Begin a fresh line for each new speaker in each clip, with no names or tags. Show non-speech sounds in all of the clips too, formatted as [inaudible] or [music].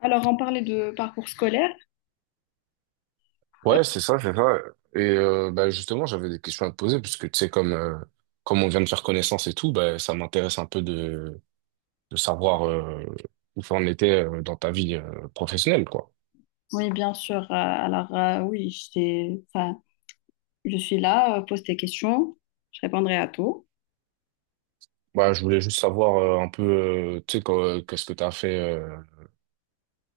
Alors, on parlait de parcours scolaire.
Ouais, c'est ça, c'est ça. Et bah, justement, j'avais des questions à te poser, puisque tu sais, comme on vient de faire connaissance et tout, bah, ça m'intéresse un peu de savoir où ça en était dans ta vie professionnelle, quoi.
Oui, bien sûr. Alors, oui, je suis là, pose tes questions, je répondrai à tout.
Bah, je voulais juste savoir un peu, tu sais, qu'est-ce que tu as fait,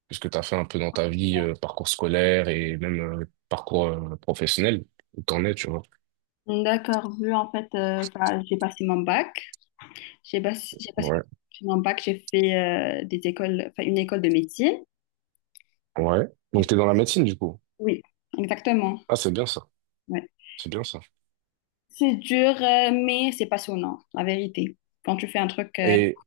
qu'est-ce que tu fait un peu dans ta vie, parcours scolaire et même parcours professionnel, où t'en es, tu vois.
D'accord, vu en fait, enfin, j'ai passé mon bac. J'ai passé
Ouais,
mon bac, j'ai fait des écoles, enfin, une école de médecine.
ouais. Donc,
J'ai-
t'es dans la médecine, du coup.
Oui, exactement.
Ah, c'est bien ça,
Ouais.
c'est bien ça.
C'est dur, mais c'est passionnant, la vérité. Quand tu fais un truc,
Et,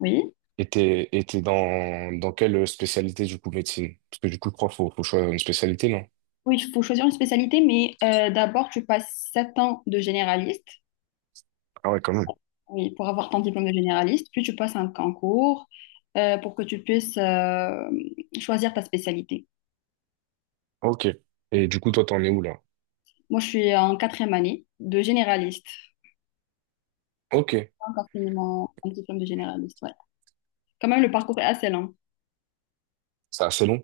oui.
Et t'es dans quelle spécialité du coup médecine? Parce que du coup, je crois qu'il faut choisir une spécialité, non?
Oui, il faut choisir une spécialité, mais d'abord, tu passes 7 ans de généraliste.
Ah ouais, quand même.
Oui, pour avoir ton diplôme de généraliste, puis tu passes un concours pour que tu puisses choisir ta spécialité.
Ok. Et du coup, toi, t'en es où là?
Moi, je suis en quatrième année de généraliste. J'ai
Ok.
pas encore fini mon diplôme de généraliste, ouais. Quand même, le parcours est assez lent.
C'est assez long.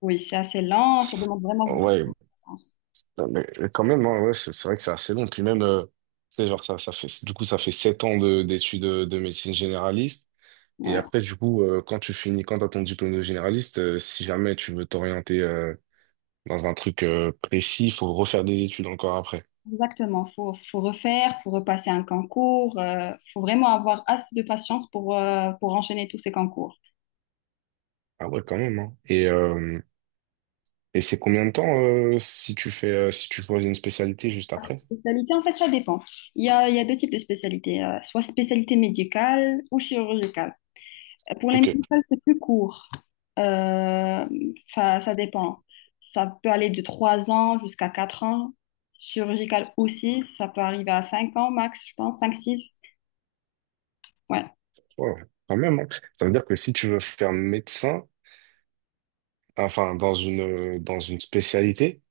Oui, c'est assez lent, ça demande vraiment beaucoup
Ouais,
de patience.
mais quand même, hein, ouais, c'est vrai que c'est assez long. Puis même, tu sais, genre, ça fait, du coup, ça fait 7 ans d'études de médecine généraliste. Et
Ouais,
après, du coup, quand tu finis, quand t'as ton diplôme de généraliste, si jamais tu veux t'orienter dans un truc précis, il faut refaire des études encore après.
exactement. Faut refaire, faut repasser un concours. Faut vraiment avoir assez de patience pour enchaîner tous ces concours.
Ah ouais, quand même, hein. Et c'est combien de temps si tu fais si tu choisis une spécialité juste après?
Spécialité, en fait, ça dépend. Il y a deux types de spécialités, soit spécialité médicale ou chirurgicale. Pour les
Ok,
musicals, c'est plus court. Euh, Enfin, ça dépend. Ça peut aller de 3 ans jusqu'à 4 ans. Chirurgical aussi, ça peut arriver à 5 ans max, je pense, cinq six. Ouais.
ouais, quand même, hein. Ça veut dire que si tu veux faire médecin, enfin dans une spécialité,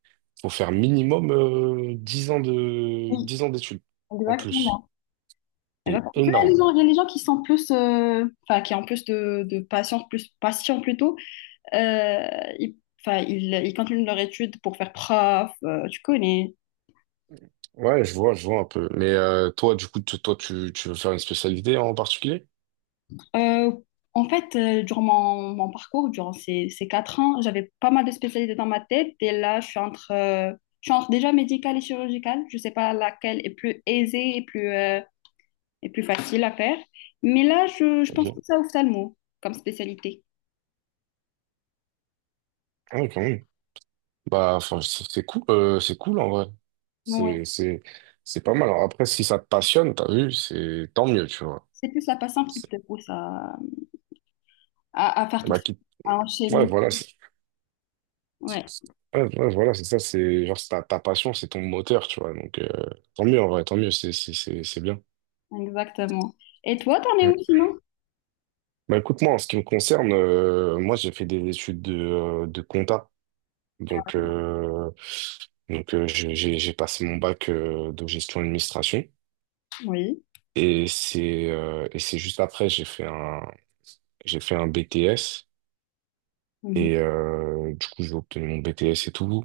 faut faire minimum 10 ans de
Oui,
10 ans d'études en plus.
exactement.
C'est
Exactement. Après, Il y a les
énorme.
gens, il y a les gens qui sont plus, enfin, qui ont plus de patience, plus patients plutôt. Euh, ils, enfin, ils continuent leur étude pour faire prof, tu connais.
Ouais, je vois un peu. Mais toi, du coup, tu veux faire une spécialité en particulier?
Euh, en fait, durant mon parcours, durant ces 4 ans, j'avais pas mal de spécialités dans ma tête. Et là, je suis entre déjà médicale et chirurgicale. Je sais pas laquelle est plus aisée et plus facile à faire. Mais là, je pense plus
Ok.
à ophtalmo comme spécialité.
Ah, quand même. Bah, enfin, c'est cool, c'est cool en vrai.
Ouais.
C'est, c'est, c'est pas mal. Alors après, si ça te passionne, t'as vu, c'est tant mieux, tu vois.
C'est plus la patiente qui
C'est-
te pousse à faire tout
Bah,
ça, à enchaîner.
ouais, voilà,
Ouais,
ouais, ouais, voilà, c'est ça, c'est genre c'est ta passion, c'est ton moteur, tu vois. Donc, tant mieux en vrai, tant mieux, c'est bien.
exactement. Et toi, t'en es où
Ouais.
sinon?
Bah, écoute-moi, en ce qui me concerne, moi, j'ai fait des études de compta. Donc, j'ai passé mon bac de gestion administration.
Oui.
Et c'est juste après, j'ai fait un BTS
Mhm.
et du coup j'ai obtenu mon BTS et tout.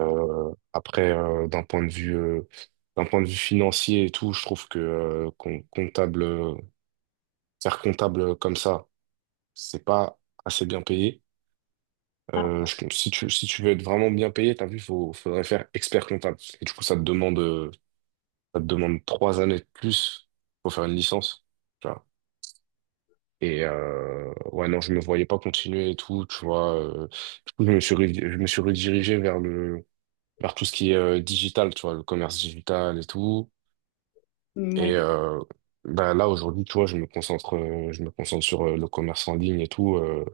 Après, d'un point de vue, d'un point de vue financier et tout, je trouve que comptable, faire comptable comme ça, c'est pas assez bien payé. Je si tu, si tu veux être vraiment bien payé, t'as vu, faut, faudrait faire expert comptable. Et du coup, ça te demande 3 années de plus pour faire une licence. Et ouais, non, je me voyais pas continuer et tout, tu vois. Du coup, je me suis redirigé vers tout ce qui est digital, tu vois, le commerce digital et tout.
Mm,
Et bah, là, aujourd'hui, tu vois, je me concentre sur le commerce en ligne et tout. Euh,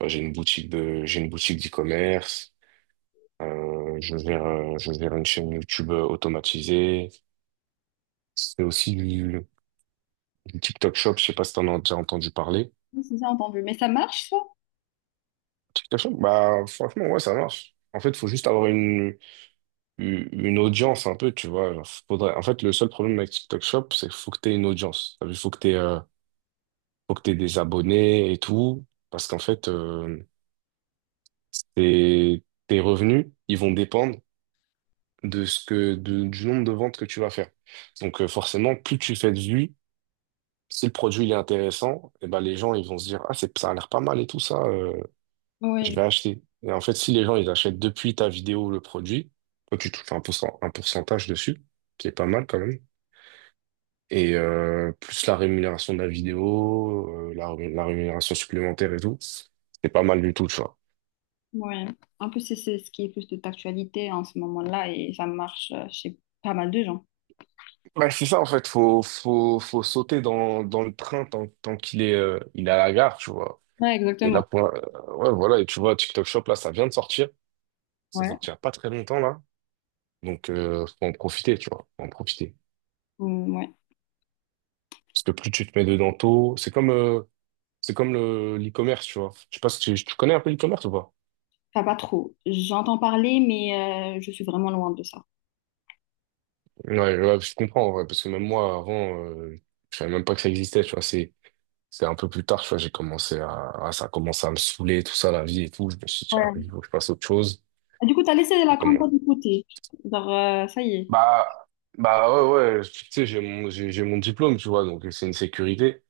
bah, j'ai une boutique d'e-commerce. Je gère une chaîne YouTube automatisée. C'est aussi du TikTok Shop. Je sais pas si t'en as déjà entendu parler.
oui, c'est ça entendu. Mais ça marche, ça?
TikTok Shop, bah, franchement, ouais, ça marche. En fait, faut juste avoir une audience un peu, tu vois. Genre, faudrait. En fait, le seul problème avec TikTok Shop, c'est qu'il faut que tu aies une audience. Il faut que tu aies, faut que t'aies des abonnés et tout. Parce qu'en fait, tes revenus, ils vont dépendre de ce que, de- du nombre de ventes que tu vas faire. Donc, forcément, plus tu fais de vues, si le produit il est intéressant, et ben, les gens ils vont se dire, ah, ça a l'air pas mal et tout ça, je
Oui,
vais acheter. Et en fait, si les gens ils achètent depuis ta vidéo le produit, toi, tu touches un pourcentage dessus, qui est pas mal quand même. Et plus la rémunération de la vidéo, la rémunération supplémentaire et tout. C'est pas mal du tout, tu vois.
ouais. En plus, c'est ce qui est plus de d'actualité en ce moment-là et ça marche chez pas mal de gens.
Bah, c'est ça, en fait, faut sauter dans le train tant qu'il est à la gare, tu vois.
Ouais,
Et là,
exactement.
ouais, voilà, et tu vois, TikTok Shop, là, ça vient de sortir. Ça
Ouais.
sortira pas très longtemps, là. Donc, faut en profiter, tu vois. Faut en profiter.
Mm, ouais.
Parce que plus tu te mets dedans tôt, c'est comme l'e-commerce, tu vois. Je sais pas si tu connais un peu l'e-commerce ou pas?
Enfin, pas trop. J'entends parler, mais je suis vraiment loin de ça.
Ouais, ouais, je comprends, en vrai, parce que même moi, avant, je savais même pas que ça existait, tu vois, c'est un peu plus tard, tu vois, j'ai commencé à- ça a commencé à me saouler, tout ça, la vie et tout, je me suis dit, ah,
Ouais.
il faut que je fasse autre chose,
Et du coup, t'as laissé la
et comment?
compta de côté. Genre, ça y est.
Bah, bah, ouais, ouais, tu sais, j'ai mon diplôme, tu vois, donc c'est une sécurité,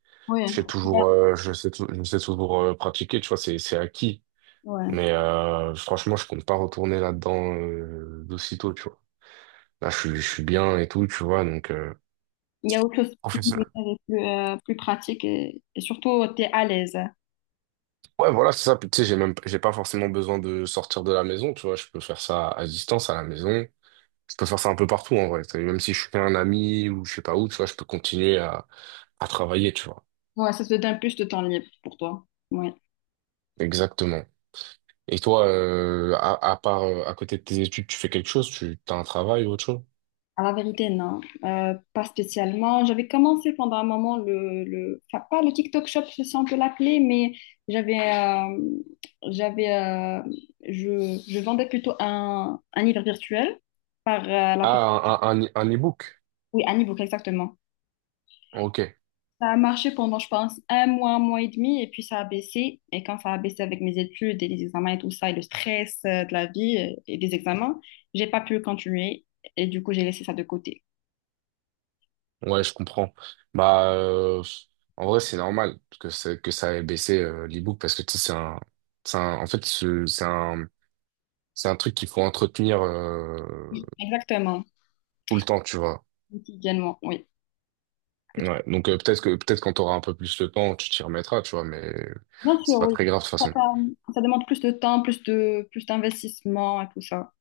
Ouais. Ouais.
je sais toujours pratiquer, tu vois, c'est acquis,
Ouais.
mais franchement, je compte pas retourner là-dedans d'aussitôt, tu vois. Là, je suis bien et tout, tu vois,
Il y a autre chose de plus pratique et surtout, t'es à l'aise.
Ouais, voilà, c'est ça. Puis, tu sais, j'ai même, j'ai pas forcément besoin de sortir de la maison, tu vois. Je peux faire ça à distance, à la maison. Je peux faire ça un peu partout, en vrai. Tu sais, même si je suis chez un ami ou je sais pas où, tu vois, je peux continuer à travailler, tu vois.
Ouais, ça te donne plus de temps libre pour toi. Ouais.
Exactement. Et toi, à côté de tes études, tu fais quelque chose? Tu as un travail ou autre chose?
À la vérité, non, pas spécialement. J'avais commencé pendant un moment enfin pas le TikTok Shop, je sais si on peut l'appeler, mais j'avais, euh, j'avais, euh, je vendais plutôt un livre virtuel par la plateforme,
Ah, un e-book.
oui, un ebook exactement.
Ok.
Ça a marché pendant, je pense, un mois et demi, et puis ça a baissé. Et quand ça a baissé avec mes études et les examens et tout ça, et le stress de la vie et des examens, j'ai pas pu continuer, et du coup j'ai laissé ça de côté.
Ouais, je comprends. Bah, en vrai, c'est normal que, que ça ait baissé l'e-book parce que tu sais, c'est un, en fait, c'est un truc qu'il faut entretenir
Oui, exactement,
tout le temps, tu vois.
quotidiennement, oui. que tu-
Ouais. Donc peut-être quand t'auras un peu plus le temps, tu t'y remettras, tu vois, mais
Bien sûr,
c'est pas
oui.
très grave de toute
Ça,
façon.
ça- ça demande plus de temps, plus d'investissement et tout ça.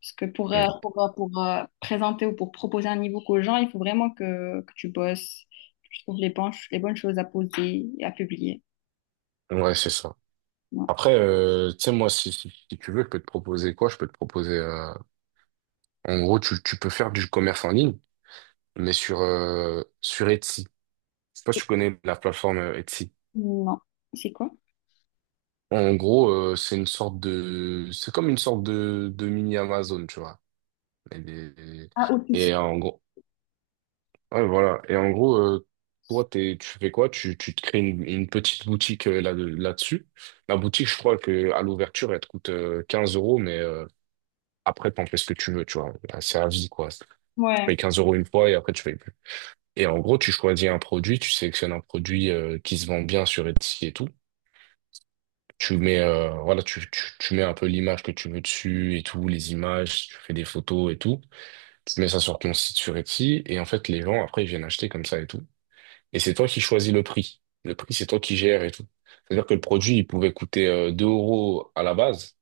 Parce que
Mm.
présenter ou pour proposer un niveau book aux gens, il faut vraiment que tu bosses, que tu trouves les bonnes choses à poser et à publier.
Ouais, c'est ça.
Ouais.
Après, tu sais, moi, si tu veux, je peux te proposer quoi? Je peux te proposer. En gros, tu peux faire du commerce en ligne, mais sur Etsy. Je sais pas si tu connais la plateforme Etsy.
Non. C'est quoi?
En gros, c'est comme une sorte de mini Amazon, tu vois. Et, des-
Ah, au plus.
et en gros, ouais, voilà. Et en gros, toi, tu fais quoi? Tu te crées une petite boutique là-dessus. La boutique, je crois que à l'ouverture, elle te coûte 15 euros, mais après, t'en fais ce que tu veux, tu vois. Là, c'est à vie, quoi. Tu
Ouais.
payes 15 euros une fois et après, tu payes plus. Et en gros, tu choisis un produit, tu sélectionnes un produit qui se vend bien sur Etsy et tout. Tu mets, voilà, tu mets un peu l'image que tu veux dessus et tout, les images, tu fais des photos et tout. Tu mets ça sur ton site sur Etsy et en fait, les gens, après, ils viennent acheter comme ça et tout. Et c'est toi qui choisis le prix. Le prix, c'est toi qui gères et tout. C'est-à-dire que le produit, il pouvait coûter 2 euros à la base.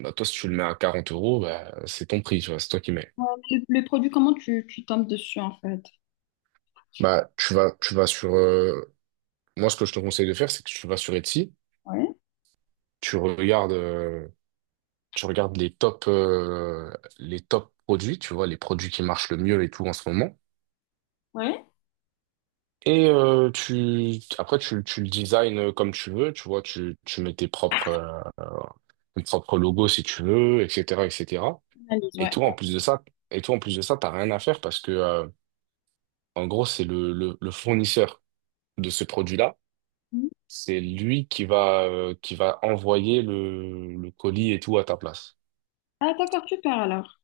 Bah, toi, si tu le mets à 40 euros, bah, c'est ton prix, tu vois, c'est toi qui mets.
Ouais. Le produit, comment tu tombes dessus en fait?
Bah, tu vas sur. Moi, ce que je te conseille de faire, c'est que tu vas sur Etsy,
Ouais.
tu regardes, tu regardes les top, euh, les top produits, tu vois, les produits qui marchent le mieux et tout en ce moment.
Ouais.
Et après, tu le design comme tu veux, tu vois, tu mets tes propres logos si tu veux, etc., etc.
Analyse,
Et
ouais.
toi, en plus de ça, t'as rien à faire parce que, en gros, c'est le fournisseur de ce produit-là.
Mhm.
C'est lui qui va envoyer le colis et tout à ta place.
Ah, d'accord, super alors.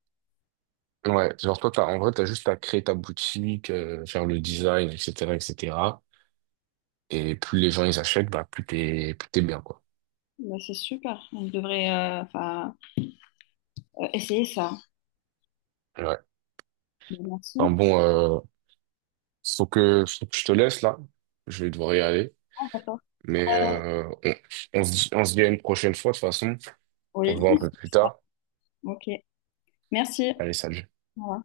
Ouais, genre toi, t'as, en vrai, t'as juste à créer ta boutique, faire le design, etc., etc. Et cetera. Et plus les gens, ils achètent, bah, plus t'es bien, quoi.
Bah, c'est super. On devrait enfin, essayer ça.
Ouais. Enfin
Merci.
bon, faut que je te laisse, là. Je vais devoir y aller.
Au revoir.
Mais, on se dit à une prochaine fois, de toute façon. On se
Oui, [laughs]
voit un peu plus
c'est ça.
tard.
Ok. Merci.
Allez, salut.
Au revoir.